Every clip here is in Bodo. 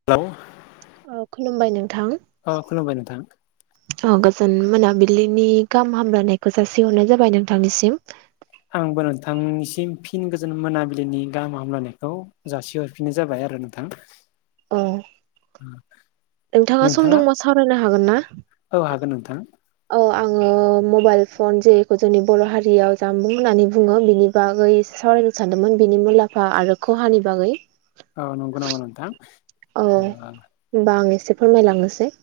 [unintelligible] औ खुलुमबाय नोंथां। अ खुलुमबाय नोंथां। औ गोजोन मोनाबिलिनि गाहाम हामलायनायखौ जासिहरनाय जाबाय नोंथांनिसिम। आंबो नोंथांनिसिम फिन गोजोन मोनाबिलिनि गाहाम हामलायनायखौ जासि हर फिनाय जाबाय आरो नोंथां। औ। [inaudible] नोंथांङा सम नोंथाङा दंबा सावरायनो हागोन ना? औ हागोन नोंथां औ आंङो मबाइल फन जेखौ जोंनि बर' हारियाव जामबुं होननानै बुङो बिनि बागै सावरायनो सानदोंमोन बिनि मुलाम्फा आरो खहानि बागै। औ नंगौ नामा नोंथां औ ओ होमबा आं एसे फोरमायलांनोसै।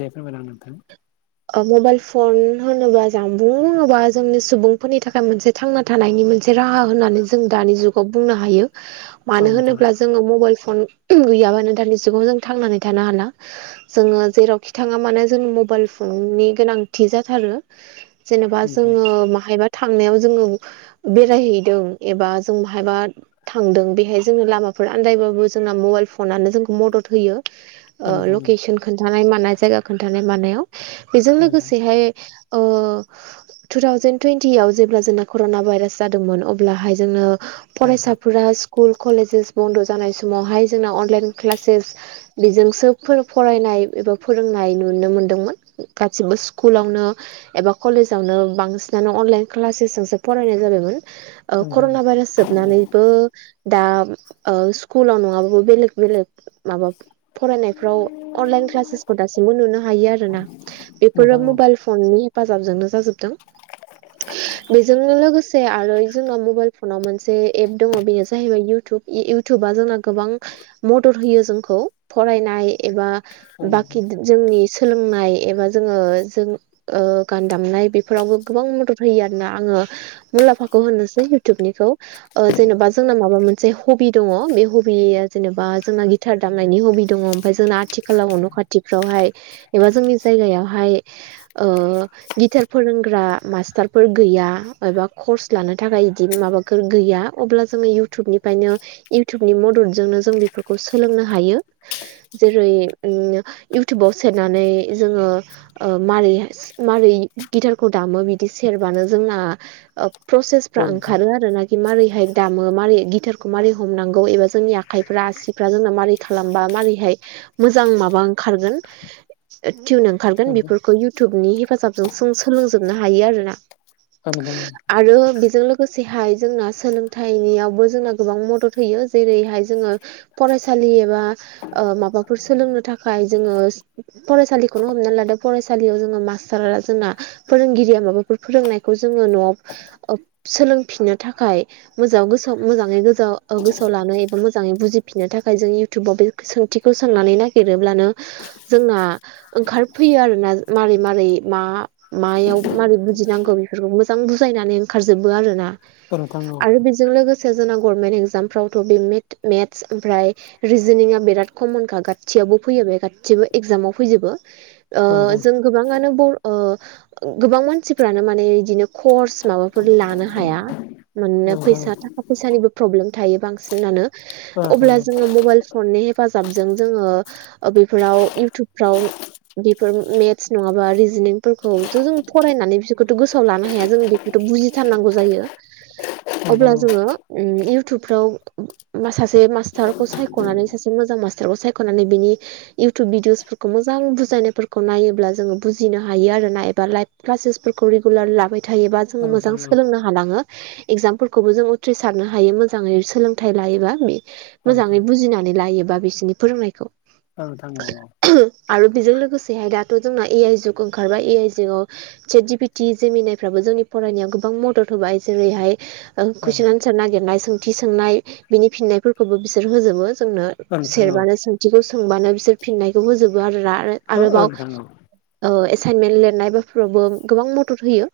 दे फोरमायलां नोंथां ओ मबाइल फन होनोबा जामबुं होनोब्ला जोंनि सुबुंफोरनि थाखाय मोनसे थांना थानायनि मोनसे राहा होननानै जों दानि जुगाव बुंनो हायो औ मानो नोंथां होनोब्ला जों जोंङो मबाइल फन गैयाबानो दानि जुगाव जों थांनानै थानो हाला। जोंङो जेरावखि थांङा माने जों मबाइल फन नि गोनांथि जाथारो जेनेबा नोंथां औ जोंङो बाहायबा थांनायाव जोंङो बेरायहैदों एबा जों बहायबा थांदों बेहाय जोंङो लामाफोर आनन्दायबाबो जोंना मबाइल फनानो जोंखौ मदद होयो। ओ नोंथां औ नोंथां लकेसन खोनन्थानाय मानाय जायगा खोनन्थानाय मानायाव। बेजों लोगोसेहाय ओ टु थावजेेन टुवइनटियाव जेब्ला जोंना कर'ना भाइरास जादोंमोन अब्लाहाय जोंङो औ नोंथां औ नोंथां फरायसाफोरा स्कुल कलेजेस बन्द' जानाय समावहाय जोंना अनलाइन क्लासेस बेजोंसो फोर फरायनाय एबा फोरोंनाय नुनो मोनदोंमोन। गासिबो स्कुलावनो एबा कलेजावनो बांसिनानो अनलाइन क्लासेसजोंसो फरायनाय जाबायमोन। ओ नोंथां कर'ना भाइरास जोबनानैबो दा स्कुलाव नङाबाबो बेलेग बेलेग माबा फरायनायफ्राव अनलाइन क्लासेसखौ दासिमबो नुनो हायो आरोना। फोरो औ नोंथां औ नोंथां औ नोंथां औ नोंथां औ नोंथां औ नोंथां औ नोंथां औ नोंथां औ नोंथां औ नोंथां औ नोंथां औ नोंथां औ नोंथां औ नोंथां मबाइल फननि हेफाजाबजोंनो जाजोबदों। बेजों लोगोसे आरो जोंनाव मबाइल फनाव मोनसे एप दङ' बेनो जाहैबाय इउटुब। इउटुबा जोंना गोबां मदद होयो जोंखौ फरायनाय एबा औ बाखि जोंनि सोलोंनाय एबा जोंङो जों ओ गान दामनाय बेफोरावबो गोबां मदद होयो आरोना आङो मुलाम्फाखौ होनोसै उटुबनिखौ। ओ जेनेबा जोंना माबा मोनसे हबि दङ बे हबिया जेनेबा जोंना थार दामनायनि हबि दङ ओमाय जोंना आथिखालाव न' खाथिफ्रावहाय एबा जोंनि जायगायावहाय ओ गिटार फोरोंग्रा मास्टारफोर गैया एबा कर्स लानो थाखाय बिदि माबा बे फोर गैया अब्ला जोंङो इयउटुबनिफायनो इउथुबनि मददजोंनो जों बेफोरखौ सोलोंनो हायो। जेरै उम इउटुबाव सेरनानै जोङो ओ मारैस मारै गिटारखौ दामो बिदि सेरबानो जोंना ओ प्रसेसफ्रा ओंखारो आरो नाय मारैहाय दामो मारै गिटारखौ मारै हमनांगौ एबा जोंनि आखाइफ्रा आसिफ्रा जोंना मारै खालामबा मारैहाय मोजां माबा ओंखारगोन। टिउन ओंखारगोन बेफोरखौ इउटुबनि हेफाजाबजों सों सोलोंजोबनो हायो आरोना। [unintelligible] आरो बेजों लोगोसेहाय जोंना सोलोंथाइनियावबो जोंना गोबां मदद होयो जेरैहाय जोङो फरायसालि एबा ओ माबाफोर सोलोंनो थाखाय जोङो फरायसालिखौनो हमना लादो फरायसालियाव जोङो मासटार जोंना फोरोंगिरिया माबाफोर फोरोंनायखौ जोङो न'आव ओब सोलोंफिननो थाखाय मोजां गोसोआव मोजाङै गोसोआव ओ गोसोआव लानो एबा मोजाङै बुजिफिननो थाखाय जों इउटुबाव बे सोंथिखौ सोंनानै नागिरोब्लानो जोंना ओंखारफैयो आरोना मारै मारै मा मायाव मारै बुजिनांगौ बेफोरखौ मोजां बुजायनानै ओंखारजोबो आरो ना। नोंथां औ। जों लोगोसे जोंना गरमेन्ट एगजामफ्रावथ' बे मेट मेट्स ओमफ्राय रिजनिंआ बिराद कमनखा गासियावबो फैयो बे गासिबो एगजामाव फैजोबो ओह जों गोबाङानो बर ओ गोबां मानसिफ्रानो माने इदिनो कर्स माबाफोर लानो हाया मोननो फैसा थाखा फैसानिबो प्रब्लेम थायो बांसिनानो अब्ला जोङो मबाइल फननि हेफाजाबजों जोङो बेफोराव इउटुबफ्राव बेफोर मेट्स नङाबा रिजनिंफोरखौ थ' जों फरायनानै बिसोरखौथ' गोसोआव लानो हाया जों थ' बुजिथारनांगौ जायो अब्ला जोङो उम इउटुबफ्राव बा सासे मास्टारखौ सायख'नानै सासे मोजां मास्टारखौ सायख'नानै बिनि इउटुब भिदिअस फोरखौ मोजां बुजायनायफोरखौ नायोब्ला जोङो बुजिनो हायो आरोना एबा लाइभ क्लासेस फोरखौ रेगुलार लाबाय थायोबा जोङो मोजां सोलोंनो हालाङो। एगजामफोरखौबो जों उथ्रिसारनो हायो मोजाङै सोलोंथाइ लायोबा बे मोजाङै बुजिनानै लायोबा बिसोरनि फोरोंनायखौ। औ नोंथां नंगौ। आरो बेजों लोगोसेहाय दाथ' जोंना ए आइ जुग ओंखारबाय ए आइ जुगाव चेत जिपिटि जमिनायफ्राबो जोंनि फरायनायाव गोबां मदद होबाय जेरैहाय ओं कुइसन एनसार नागिरनाय सोंथि सोंनाय बिनि फिननायफोरखौबो बिसोर होजोबो जोंनो। सेरबानो सोंथिखौ सोंबानो बिसोर फिननायखौ होजोबो आरो आरोबाव ओ एसाइनमेन्ट लिरनाय बेफोरावबो गोबां मदद होयो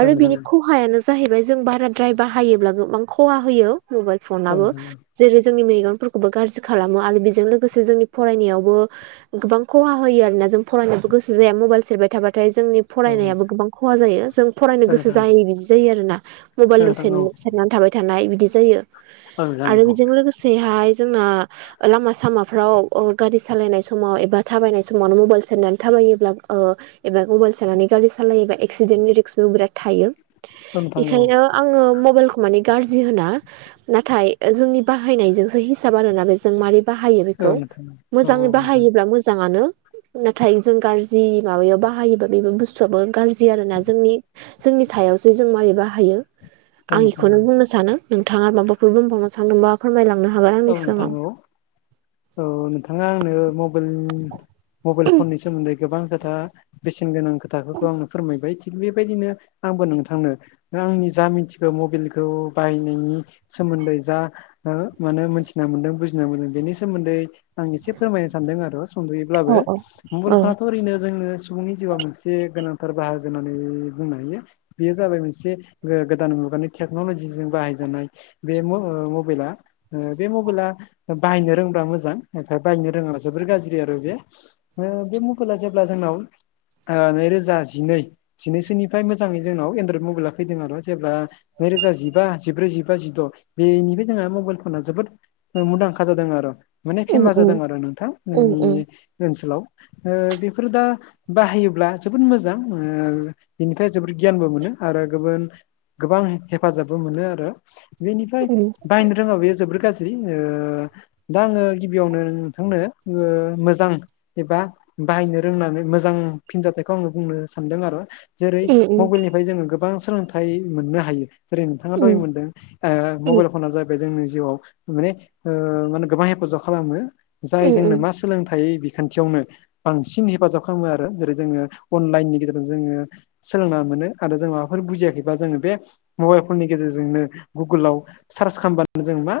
आरो बिनि खहायानो जाहैबाय जों बाराद्राय बाहायोब्ला गोबां खहा होयो मबाइल औ फनाबो। नोंथां औ जेरै जोंनि मेगनफोरखौबो गाज्रि खालामो आरो बेजों लोगोसे जोंनि फरायनायावबो गोबां खहा होयो आरोना जों फरायनोबो गोसो जाया मबाइल सेरबाय थाबाथाय जोंनिब औ फरायनायाबो गोबां खहा जायो जों फरायनो गोसो नोंथां जाहोयि बिदि जायो आरोना? औ मबाइल नोंथां सेन औ सेरनानै थाबाय थानाय बिदि जायो औ नोंथां आरो औ बेजों लोगोसेहाय जोंना लामा सामाफ्राव ओ गारि सालायनाय समाव एबा थाबायनाय समावनो मबाइल सेरनानै थाबायोब्ला ओ एबा मबाइल सेरनानै गारि सालायोबा एक्सिडेन्टनि रिस्कबो बिराद थायो औ नोंथां औ बेखायनो आङो मबाइलखौ माने गाज्रि होना। नाथाय जोंनि बाहायनायजोंसो हिसाब आरोना बे जों माबारै बाहायो औ बेखौ। नोंथां औ नोंथां मोजाङै औ बाहायोब्ला मोजाङानो। नाथाय जों गाज्रि माबायाव बाहायोबा बेबो बुस्थुआाबबो गाज्रि आरो ना जोंनि जोंनि सायावसो जों मारै बाहायो? आं नोंथां बेखौनो बुंनो सानो नोंथाङा माबाफोर बुंबावनो सानदोंबा फोरमायलांनो हागोन। औ आंनि नोंथां सिगाङाव औ औ नोंथाङा आंनो मब [unintelligible] मबाइल फननि सोमोन्दै गोबां खोथा बेसेन गोनां खोथाफोरखौ आंनो फोरमायबाय थिग बेबायदिनो आंबो नोंथांनो [unintelligible] आंनि जा मिथिगौ मबेलखौ बाहायनायनि सोमोन्दै जा ओ मानो मोनथिना मोन्दों बुजिना मोनदों बेनि सोमोन्दै आं एसे फोरमायनो सान्दों आरो सुंद'यैब्लाबो औ औ मबाइल औ फनाथ' ओरैनो जोंनो सुबुंनि जिउआ मोनसे गोनांथार बाहागो होननानै बुंनो हायो। बेयो जाबाय मोनसे गोदान मुगानि टेक्न'लजिजों बाहायजानाय बे म ओ मबाइला बे मबाइला बाहायनो रोंब्ला मोजां ओमफ्राय बाहायनो रोङाब्ला जोबोर गाज्रि आरो बे ओ बे मबायला जेब्ला जोंनाव ओ नैरोजा जिनै जिनैसोनिफ्राय मोजाङै जोंनाव एनड्रयद मबाइला फैदों आरो' जेब्ला नैरोजा जिबा जिब्रै जिबा जिद' बेनिफ्राय जोंहा मबाइल होनना जोबोद मुंदांखा जादों आरो माने उम फेमास उम जादों आरो नोंथां उम उम [unintelligible] ओनसोलाव ओ बेफोर दा बाहायोब्ला जोबोद मोजां ओ बेनिफ्राय जोबोद गियानबो मोनो आरो गोबोन गोबां हेफाजाबबो मोनो आरो बेनिफ्राय उम बाहायनो रोङाब्ला बे जोबोद गाज्रि ओ दा आङो गिबियावनो नोंथांनो ओ मोजां एबा बाहायनो रोंनानै मोजां फिनजाथाइखौ आङो बुंनो सानदों आरो जेरै उम मबेलनि फाय जोङो गोबां सोलोंथाइ मोननो हायो जेरै नोंथाङा दहाय मोनदों उम मबाइल फना जाबाय जोंनि जिउआव माने मा होनो गोबां हेफाजाब खालामो जाय जोंनो उम मास सोलोंथाइ बिखान्थियावनो बांसिन हेफाजाब खालामो आरो जेरै जोङो अनलायेननि गेजेरजों जोङो सोलोंना मोनो आरो जों माबाफोर बुजियाखैबा जोङो बे मबाइल फननि गेजेरजोंनो गुगलाव सार्च खामबान जों मा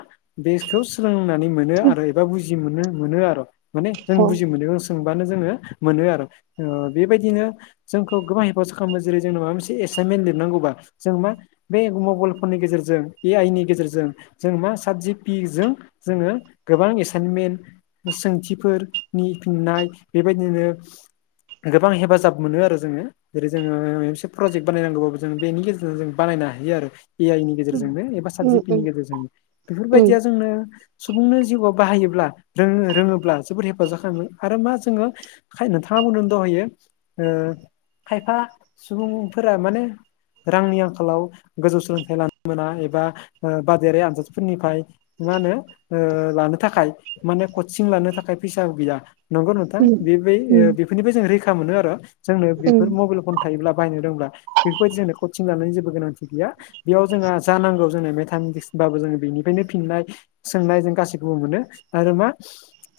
बेखौ सोलोंनानै मोनो उम आरो एबा बुजि मोननो मोनो आरो माने जों औ बुजि मोनो सोंबानो जोङो मोनो आरो ओ बेबायदिनो जोंखौ गोबां हेफाज खालामबाय जेरै जोंनो माबा मोनसे एसाइनमेन्ट लिरनांगौबा जों मा बे मबाइल फननि गेजेरजों ए आइ नि गेजेरजों जों मा साबजि पिजों जोङो गोबां एसाइनमेन्ट सोंथिफोरनि फिननाय बेबायदिनो गोबां हेफाजाब मोनो आरो जोङो जेरै जोङो मोनसे प्रजेक्ट बानायनांगौबाबो जों बेनि गेजेरजों जों बानायनो हायो आरो। ए आइ नि गेजेरजोंनो एबा उम उम सातजिपितिनि गेजेरजोंनो बेफोरबायदिया जोंनो सुबुंनो जिउआव बाहायोब्ला रोङो-रोङोब्ला जोबोद हेफाजाब खालामो आरो मा जोङो [unintelligible] नोंथाङा बुंदों दहायो खायफा सुबुंफोरा माने रांनि आंखालाव गोजौ सोलोंथाइ लानो मोना एबा बादायारि आनजाद फोरनिफ्राय मा होनो लानो थाखाय माने कचिं लानो थाखाय फैसा गैया। नंगौ नोंथां उम बेबाय उम ओ बेफोरनिफ्राय जों रैखा मोनो आरो जोंनो उम बेफोर मबाइल फन थायोब्ला बाहायनो रोंब्ला बेफोरबायदि जोंनो कचिं लानायनि जेबो गोनांथि गैया बेयाव जोंहा जा नांगौ जोंनो मेथामेटिक्स बाबो जोङो बेनिफ्रायनो फिननाय सोंनाय जों गासिखौबो मोनो आरो मा?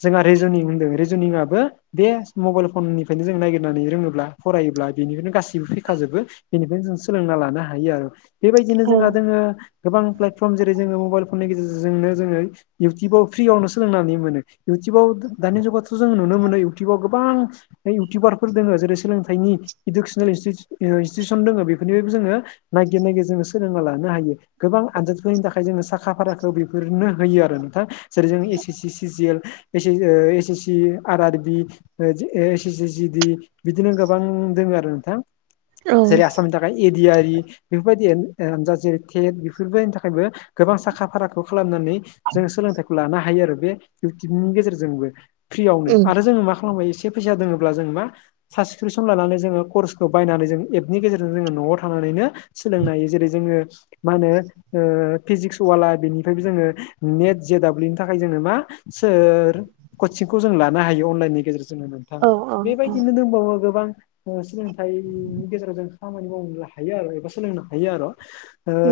जोंहा रिेजनिं होनदों रेजुनिंआबो बे मबाइल फननिफ्रायनो जों नागिरनानै रोङोब्ला फरायोब्ला बेनिफ्रायनो गासैबो फैखाजोबो बेनिफ्रायनो जों सोलोंना लानो हायो आरो बेबायदिनो औ जोंहा दङ गोबां प्लेटफर्म जेरै जोङो मबाइल फननि गेजेजजोंनो जोङो इउटुबाव फ्रियावनो सोलोंनानै मोनो। इउटुबाव दानि जुगावथ' जों नुनो मोनो इउटुबाव गोबां इउटुबारफोर दङ जेरै सोलोंथाइनि इडुकेसनेल इनस्टिटिउसन दङ बेफोरनिफ्रायबो जोङो नागिर नागिर जोङो सोलोंना लानो हायो गोबां आनजादसफोरनि थाखाय जोङो साख [unintelligible] बेफोरनो होयो आरो नोंथां जेरै जों S S C C G L S S C R R B S S A G D बिदिनो गोबां दङ आरो नोंथां। औ जेरै आसाम ए दि आर इ बेफोरबायदि जा जेर थेट बेफोरबायदिनि थाखायबो गोबां साखा फाराखौ खालामनानै जों सोलोंथाइखौ लानो हायो आरो बे इउटुबनि गेजेरजोंबो। फ्रियावनो उम आरो जोङो मा खालामबाय एसे फैसा दङब्ला जों मा साबसक्रिपसन लानानै जोङो कर्सखौ बायनानै जों एपनि गेजेरजों जोङो न'आव थानानैनो सोलोंनो हायो जेरै जोङो मा होनो ओ फिजिक्स वाला बेनिफ्रायबो जोङो नेट जे डाब्लिउनि थाखाय जोङो मा सोर कचिंखौ जों लानो हायो अनलाइननि गेजेरजोंनो नोंथां, औ औ औ बेबायदिनो दंबावो गोबां सोलोंथाइनि गेजेराव जों खामानि मावनो हायो आरो एबा सोलोंनो हायो आरो।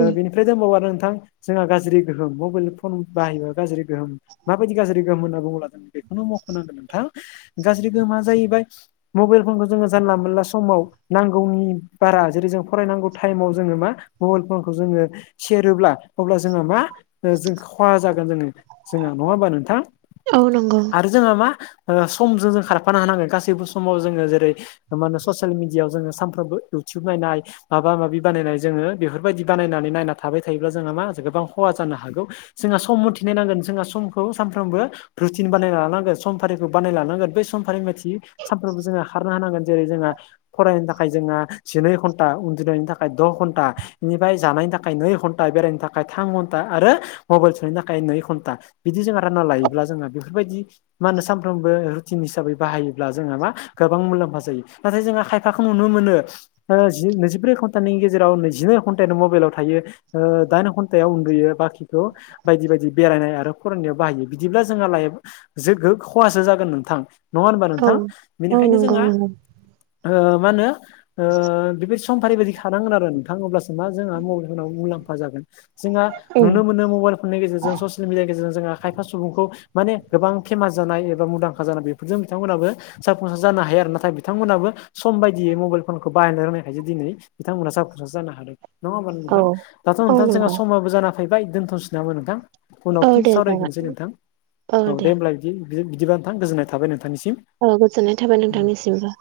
उम बेनिफ्राय दंबावो नोंथां जोंहा गाज्रि गोहोम मबाइल फन बाहायोबा गाज्रि गोहोम माबायदि गाज्रि गोहोम होन्ना बुङोब्ला जों बेखौनो मख'नांगोन नोंथां गाज्रि गोहोमा जाहैबाय मबाइल फनखौ जोङो जानला मोनला समाव नांगौनि बारा जेरै जों फरायनांगौ टाइमाव जोङो मा मबाइल फनखौ जोङो सेरोब्ला अब्ला जोंहा मा जों खहा जागोन जोङो जोंहा नङा होमबा नोंथां? औ नंगौ। आरो जोङो मा समजों जों खारफानो हानांगोन गासैबो समाव जोङो जेरै मा होनो ससियेल मिडियायाव जोङो सानफ्रोमबो इउटुब नायनाय माबा माबि बानायनाय जोङो बेफोरबायदि बानायनानै नायना थाबाय थायोब्ला जोंहा मा गोबां खहा जानो हागौ। जोंहा सम मथि नायनांगोन जोंहा समखौ सानफ्रोमबो रुटिन बानाय लानांगोन समफारिखौ बानायना लानांगोन बे समफारि मथि सानफ्रोमबो जोङो खारनो होनांगोन जेरै जोंहा फरायनो थाखाय जोंहा जिनै घन्टा उन्दुनायनि थाखाय द' घन्टा बेनिफ्राय जानायनि थाखाय नै घन्टा बेरायनो थाखाय थाम घन्टा आरो मबाइल थुनो थाखाय नै घन्टा बिदि जों रानना लायोब्ला जों बेफोरबायदि मा होनो सानफ्रोमबो रुटिन हिसाबै बाहायोब्ला जोंहा मा गोबां मुलाम्फा जायो नाथाय जोंहा खायफाखौ नुनो मोनो जि नैजिब्रै घन्टानि गेजेराव नैजिनै घन्टानो मबाइलाव थायो। दाइन घन्टायाव उन्दुयो, बाखिखौ बायदि बायदि बेरायनाय आरो फरायनायाव बाहायो बिदिब्ला जोंहा लाइ-जो-गो-खहासो जागोन नोंथां। नङा होनबा औ नोंथां? औ बेनिखायनो नंगौ जोंहा नंगौ मा होनो बेबायदि समफारि बायदि खारनांगोन आरो नोंथां अब्लासो [unintelligible] मुलाम्फा जागोन, जों उम नुनो मोनो मबाइल फननि गेजेरजों ससियेल मिडिया गेजेरजोङो खायफा सुबुंखौ माने गोबां फेमास जानाय एबा मुंदांखा जानाय बेफोरजों बिथांमोनाबो जाफुंसार जानो हायो आरो नाथाय बिथांमोनाबो सम बायदियै मबाइल फनखौ बाहायनो रोंनायखायसो दिनै बिथांमोना जाफुंसार जानो हादों नङा होमबानो औ नोंथां? दाथ' औ नोंथां जोंहा नंगौ समाबो जान फैबाय दोनथ'सै नामोन नोंथां? उनाव औ फिन दे जागोन सावरायफिनोसै नोंथां। औ दे होमब्लाय बिदि बिदिबा नोंथां गोजोननाय थाबाय नोंथांनिसिम। औ गोजोननाय थाबाय नोंथांनिसिमबो।